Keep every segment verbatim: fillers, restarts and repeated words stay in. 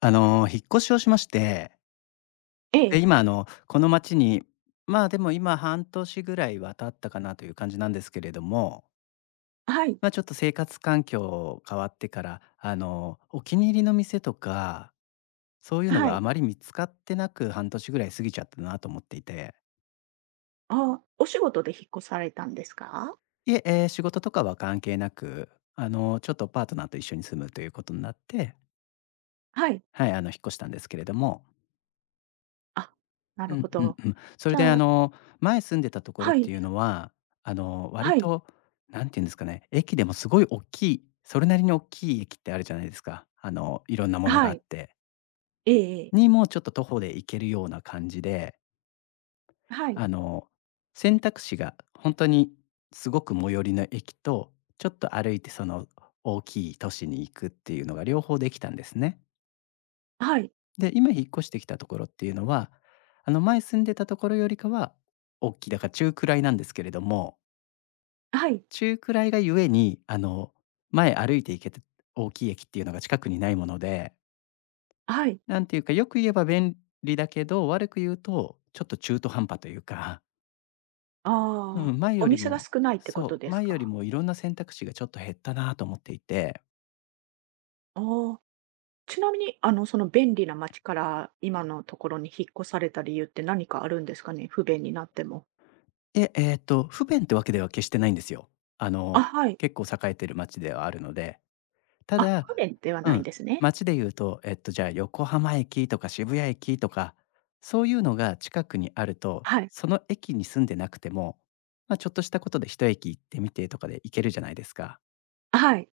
あの、引っ越しをしまして、えで、え、今あの、この町に、まあ、でも今半年ぐらいは経ったかなという感じなんですけれども、はい、ま、ちょっと生活環境変わってから、あの、お気に入りの店とか、そういうのはがあい。まり見つかってなく、半年ぐらい過ぎちゃったなと思っていて。あお仕事で引っ越されたんですか？いえ、ええ、仕事とかは関係なく、あの、ちょっとパートナーと一緒に住むということになって、はい。はい、あの、引っ越したんですけれども、あ、なうるんほうんど。うん。それじであゃあの、前住んでたところっはてい、いうのは、あの、割はい、となんていうんですかね、駅でもすごい大きい、それなりに大きい駅ってあるじゃないですか。あの、いろんなものがはあっい。て。ええええ。に、もうちょっと徒歩で行けるような感じで、はい、あの、選択肢が本当にすごく最寄りの駅と、ちょっと歩いてその大きい都市に行くっていうのが両方できたんですね。はい、で、今引っ越してきたところっていうのは、あの前住んでたところよりかは、大きいだから中くらいなんですけれども、はい、中くらいがゆえに、あの、前歩いて行けて大きい駅っていうのが近くにないもので、はい。なんていうか、よく言えば便利だけど、悪く言うとちょっと中途半端というか、うああ、ん、前おより店がも少ないってこそとう、です前よりか？もいろんな選択肢がちょっと減ったなと思っていて、ああ、ちなみに、あの、その便利な街から今のところに引っ越された理由って何かあるんですかね？不便になっても。で、えっと、不便ってわけでは決してないんですよ。ああ、の、はい。結構栄えてる街ではあるので、たあ、だ、不便ではうないんん、ですね。街で言うと、えっと、じゃあ、横浜駅とか渋谷駅とか、そういうのが近くにあると、はい、その駅に住んでなくても、まあ、ちょっとしたことで一駅行ってみてとかで行けるじゃないですか。はい。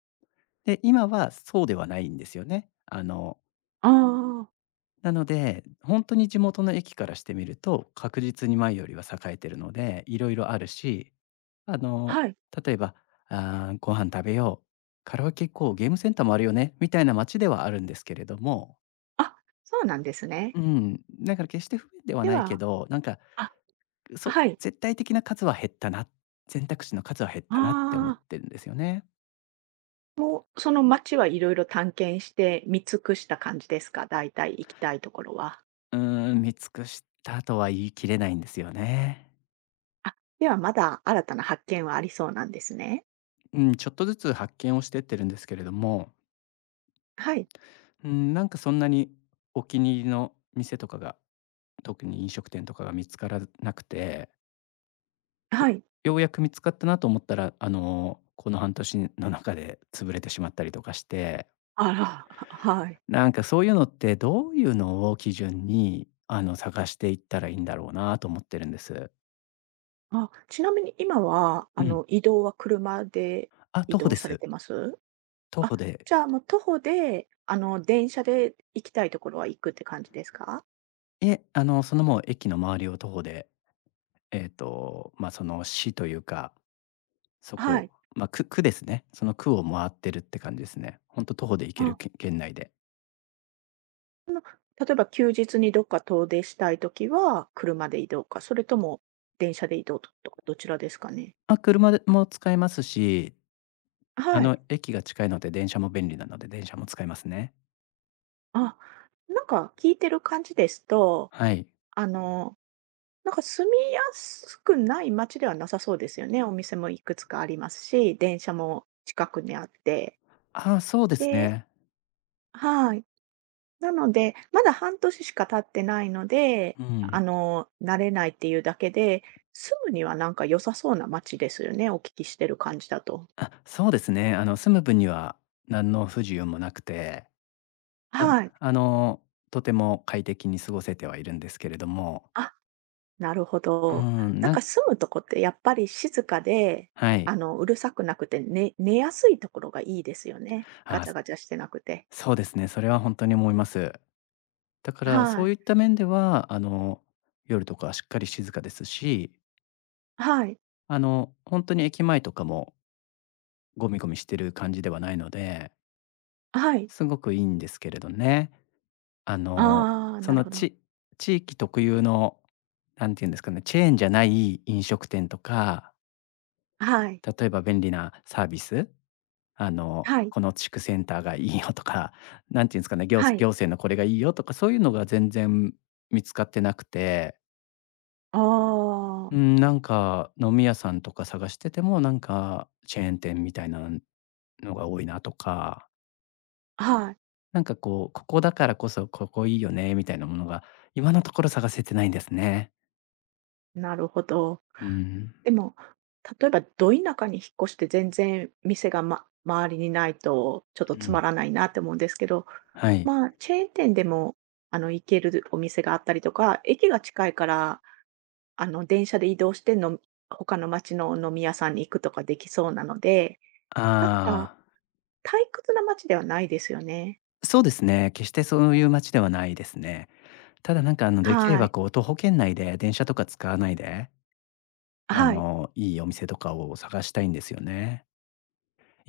で、今はそうではないんですよね。あのああ、なので、本当に地元の駅からしてみると、確実に前よりは栄えてるので、いろいろあるし、あの、はい。例えば、あーご飯食べよう、カラオケ行こう、ゲームセンターもあるよね、みたいな街ではあるんですけれども、あ、そうなんですね。うん、だから決して不便ではでないけはど、なんか、あ、そはい。絶対的な数は減ったな、選択肢の数は減ったなって思っああ、てるんですよね。もうその街はいろいろ探検して見尽くした感じですか？大体行きたいところは。うーん、見尽くしたとは言い切れないんですよね。あ、ではまだ新たな発見はありそうなんですね。うん、ちょっとずつ発見をしてってるんですけれども、はい、うん、なんかそんなにお気に入りの店とかが、特に飲食店とかが見つからなくて、よはい。ようやく見つかったなと思ったら、あの、この半年の中で潰れてしまったりとかして、あら、ははい。なんかそういうのってどういうのを基準に、あの、探していったらいいんだろうなと思ってるんです。あ、ちなみに今は、うあん。の、移動は車であ、移徒歩動でされす。てます？徒あ、歩で、じゃあもう徒歩で、あの、電車で行きたいところは行くって感じですか？え、あの、そのもう駅の周りを徒歩で、えっと、まあ、その市というかそはこ、い。まあ、区区ですね。その区を回ってるって感じですね。ほんと徒歩で行けるあけ県内で。あの、例えば休日にどっか遠出したいときは、車で移動か、それとも電車で移動ととか、どちらですかね？まあ、車でも使えますし、あはい。の、駅が近いので電車も便利なので、電車も使えますね。あ、なんか聞いてる感じですと、はい。あの、なんか住みやすくない街ではなさそうですよね。お店もいくつかありますし、電車も近くにあって。ああ、そうですでね。はい。なので、まだ半年しか経ってないので、うん。あの、慣れないっていうだけで、住むにはなんか良さそうな街ですよね、お聞きしてる感じだと。あ、そうですね。あの、住む分には何の不自由もなくて、あはい。あの、とても快適に過ごせてはいるんですけれども、あ、なるほうど。ん、なんなかん住むとこってやっぱり静かで、はい。あの、うるさくなくて、ね、寝やすいところがいいですよね。ガあチャガチャしてなくて。そうですね、それは本当に思います。だから、そはうい。いった面では、あの、夜とかはしっかり静かですし、はい。あの、本当に駅前とかもゴミゴミしてる感じではないので、はい。すごくいいんですけれどね。あの、ああ、そなるのほど。ち地域特有の、なんていうんですかね、チェーンじゃない飲食店とか、はい。例えば便利なサービス、あの、はい。この地区センターがいいよとか、なんていうんですかね、行はい。行政のこれがいいよとか、そういうのが全然見つかってなくて、あうあ、ん、なんか飲み屋さんとか探してても、なんかチェーン店みたいなのが多いなとか、はい。なんかこう、ここだからこそここいいよねみたいなものが、今のところ探せてないんですね。なるほど。うん、でも、例えばど田舎に引っ越して全然店が、ま、周りにないとちょっとうつん、まらないなって思うんですけど、はい。まあ、チェーン店でも、あの、行けるお店があったりとか、駅が近いから、あの、電車で移動しての他の町の飲み屋さんに行くとかできそうなので、なんか、ああ、退屈な街ではないですよね。そうですね。決してそういう街ではないですね。ただなんかあの、できれはばい。こう徒歩圏内で電車とか使わないで、あはい。の、いいお店とかを探したいんですよね。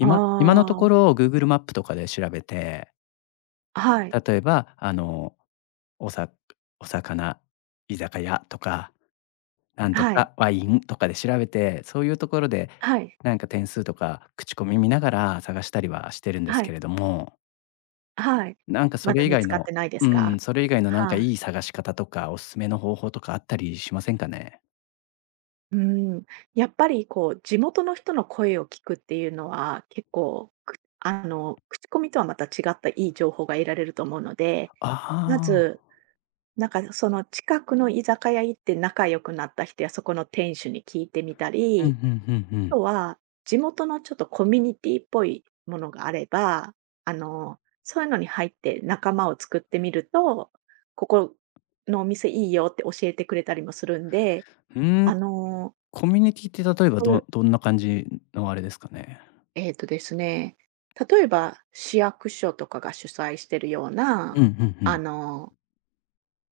あ今のとこあ、ろ Google マップとかで調べて、はい。例えば、あの、おさお魚、居酒屋とか、なんとはい。かワインとかで調べて、そういうところで、はい。なんか点数とか口コミ見ながら探したりはしてるんですはけい。れども、はい。なんかそまれだ以見外つかっのてないでうすか？ん、それ以外のなんかはいい。い探し方とか、おすすめの方法とかあったりしませんかね？うん、やっぱりこう、地元の人の声を聞くっていうのは、結構、くあの、口コミとはまた違ったいい情報が得られると思うので、あまず、なんかその近くの居酒屋行って仲良くなった人やそこの店主に聞いてみたあ、うん、うり、んうんうあん。とは地元のちょっとコミュニティっぽいものがあれば、あの、そういうのに入って仲間を作ってみると、ここのお店いいよって教えてくれたりもするんで、うーあん、の、コミュニティって例えばそういどうどんな感じのあれですかね？えーとですね、例えば市役所とかが主催してるよううな、ん、うんうあん。の、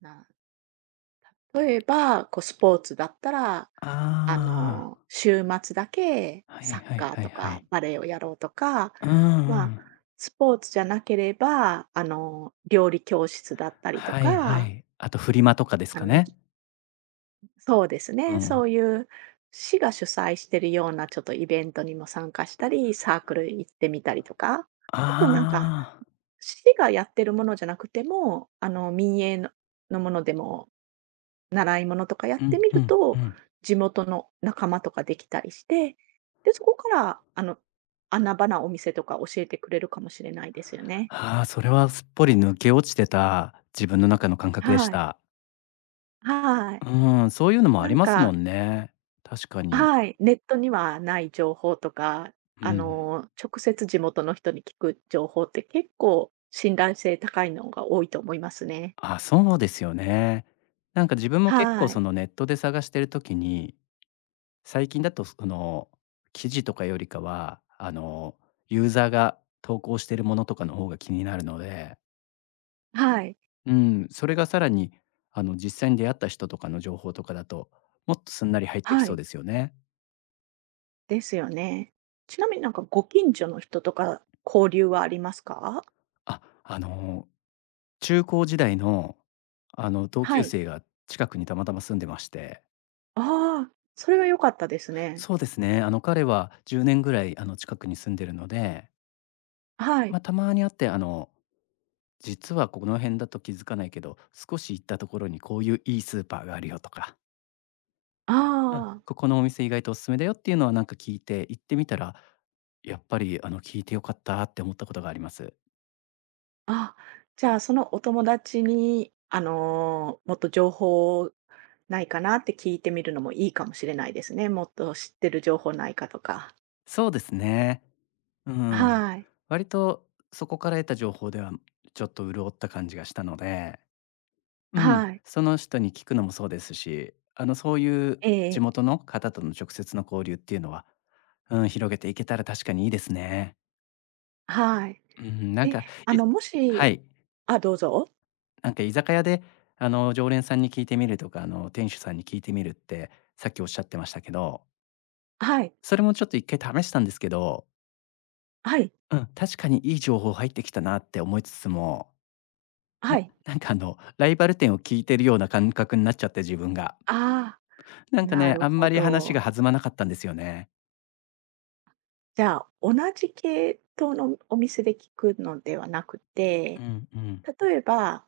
な例えば、こうスポーツだったら、ああの、週末だけあ、はいサッはいカーはいとはかい。バレーをやろうとか、うんうまあ、ん。スポーツじゃなければ、あの、料理教室だったりとはいはか、い。あとフリマとかですあかの、ね？ぎそうですうね、ん。そういう市が主催してるようなちょっとイベントにも参加したり、サークル行ってみたりとか、ちょっとなんかああ。市がやってるものじゃなくても、あの、民営ののものでも、習い物とかやうってんみうるんうと、ん。地元の仲間とかできたりして、で、そこから、あの、穴場なお店とか教えてくれるかもしれないですよね。ああ、それはすっぽり抜け落ちてた自分の中の感覚でしはい。た。はい。うーん、そういうのもあなりんますもかんね。確かに。はい、ネットにはない情報とか、うあん。の、直接地元の人に聞く情報って結構信頼性高いのが多いと思いますね。あ、そうですよね。なんか自分も結構はそい。のネットで探してる時に、最近だとその記事とかよりかは、あのユーザーが投稿してるものとかの方が気になるので、はい。うん、それがさらに、あの、実際に出会った人とかの情報とかだと、もっとすんなり入ってきはそうい。ですよね。ですよね。ちなみになんかご近所の人とか交流はありますか？あ、あの、中高時代の、あの、同は級い。生が近くにたまたま住んでまして、ああ、それは良かったですね。そうですね、あの、彼はじゅうねんぐらい、あの、近くに住んでるので、はい。まあ、たまに会って、あの、実はこの辺だと気づかないけど、少し行ったところにこういういいスーパーがあるよとか、あうん、あ、ここのお店意外とおすすめだよっていうのはなんか聞いて、行ってみたら、やっぱりあの聞いてよかったって思ったことがあります。あ、じゃあそのお友達に、あの、もっと情報ないかなって聞いてみるのもいいかもしれないですね。もっと知ってる情報ないかとか。そうですね。うん。はい。割とそこから得た情報ではちょっと潤った感じがしたので、うん、はい。その人に聞くのもそうですし、あのそういうえ地え。元の方との直接の交流っていうのは、うん、広げていけたら確かにいいですね。はい。うん、なんえ、か、あいのもはしい。あ、どうぞ。なんか居酒屋で、あの、常連さんに聞いてみるとか、あの、店主さんに聞いてみるって、さっきおっしゃってましたけど、はい。それもちょっと一回試したんですけど、はい。うん、確かにいい情報入ってきたなって思いつつも、なはい。なんかあの、ライバル店を聞いてるような感覚になっちゃって、自分が。ああ、なんかなね、るあんまほり話がど。弾まなかったんですよね。じゃあ、同じ系統のお店で聞くのではなくうて、んうん。例えば、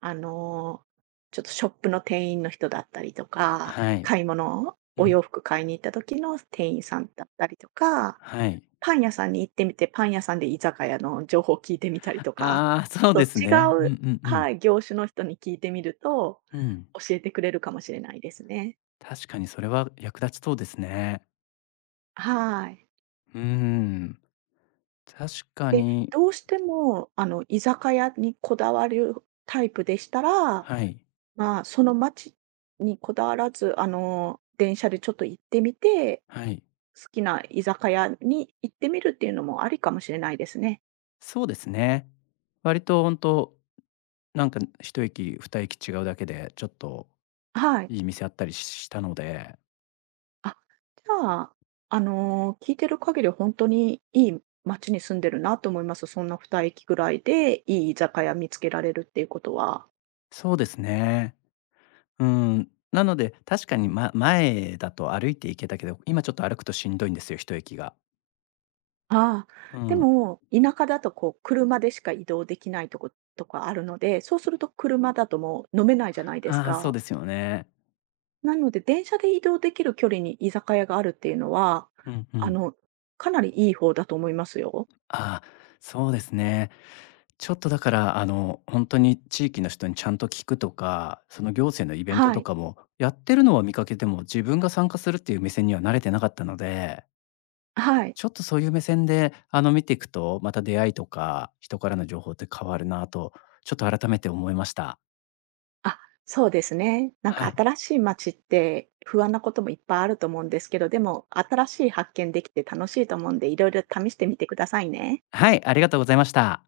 あの、ちょっとショップの店員の人だったりとか、はい。買い物、うおん。洋服買いに行った時の店員さんだったりとか、はい。パン屋さんに行ってみて、パン屋さんで居酒屋の情報を聞いてみたりとか、ああ、そうちょっでとすね。うん違うう、んうん。はい、業種の人に聞いてみると、うん。教えてくれるかもしれないですね。確かにそれは役立ちそうですね。はい。うーん。確かで、に。どうしても、あの、居酒屋にこだわるタイプでしたら、はい、まあ、その街にこだわらず、あの、電車でちょっと行ってみて、はい。好きな居酒屋に行ってみるっていうのもありかもしれないですね。そうですね。割と本当なんか一駅ふたえき違うだけで、ちょっとはい。いい店あったりししたので、あ、じゃあ、あの、聞いてる限り本当にいい街に住んでるなと思います。そんなに駅ぐらいでいい居酒屋見つけられるっていうことは。そうですね。うーん。なので、確かに、ま前だと歩いて行けたけど、今ちょっと歩くとしんどいんですよ、一駅が。ああ、うでん。も、田舎だとこう車でしか移動できないとことかあるので、そうすると車だともう飲めないじゃないですああ、そうか。ですよね。なので、電車で移動できる距離に居酒屋があるっていうのは、うんうあん。の、かなりいい方だと思いますよ。ああ、そうですね。ちょっとだから、あの、本当に地域の人にちゃんと聞くとか、その行政のイベントはとい。かも、やってるのは見かけても、自分が参加するっていう目線には慣れてなかったので、はい。ちょっとそういう目線で、あの、見ていくと、また出会いとか、人からの情報って変わるなと、ちょっと改めて思いました。あ、そうですね。なんかはい。新しい街って不安なこともいっぱいあると思うんですけど、でも新しい発見できて楽しいと思うんで、いろいろ試してみてくださいね。はい、ありがとうございました。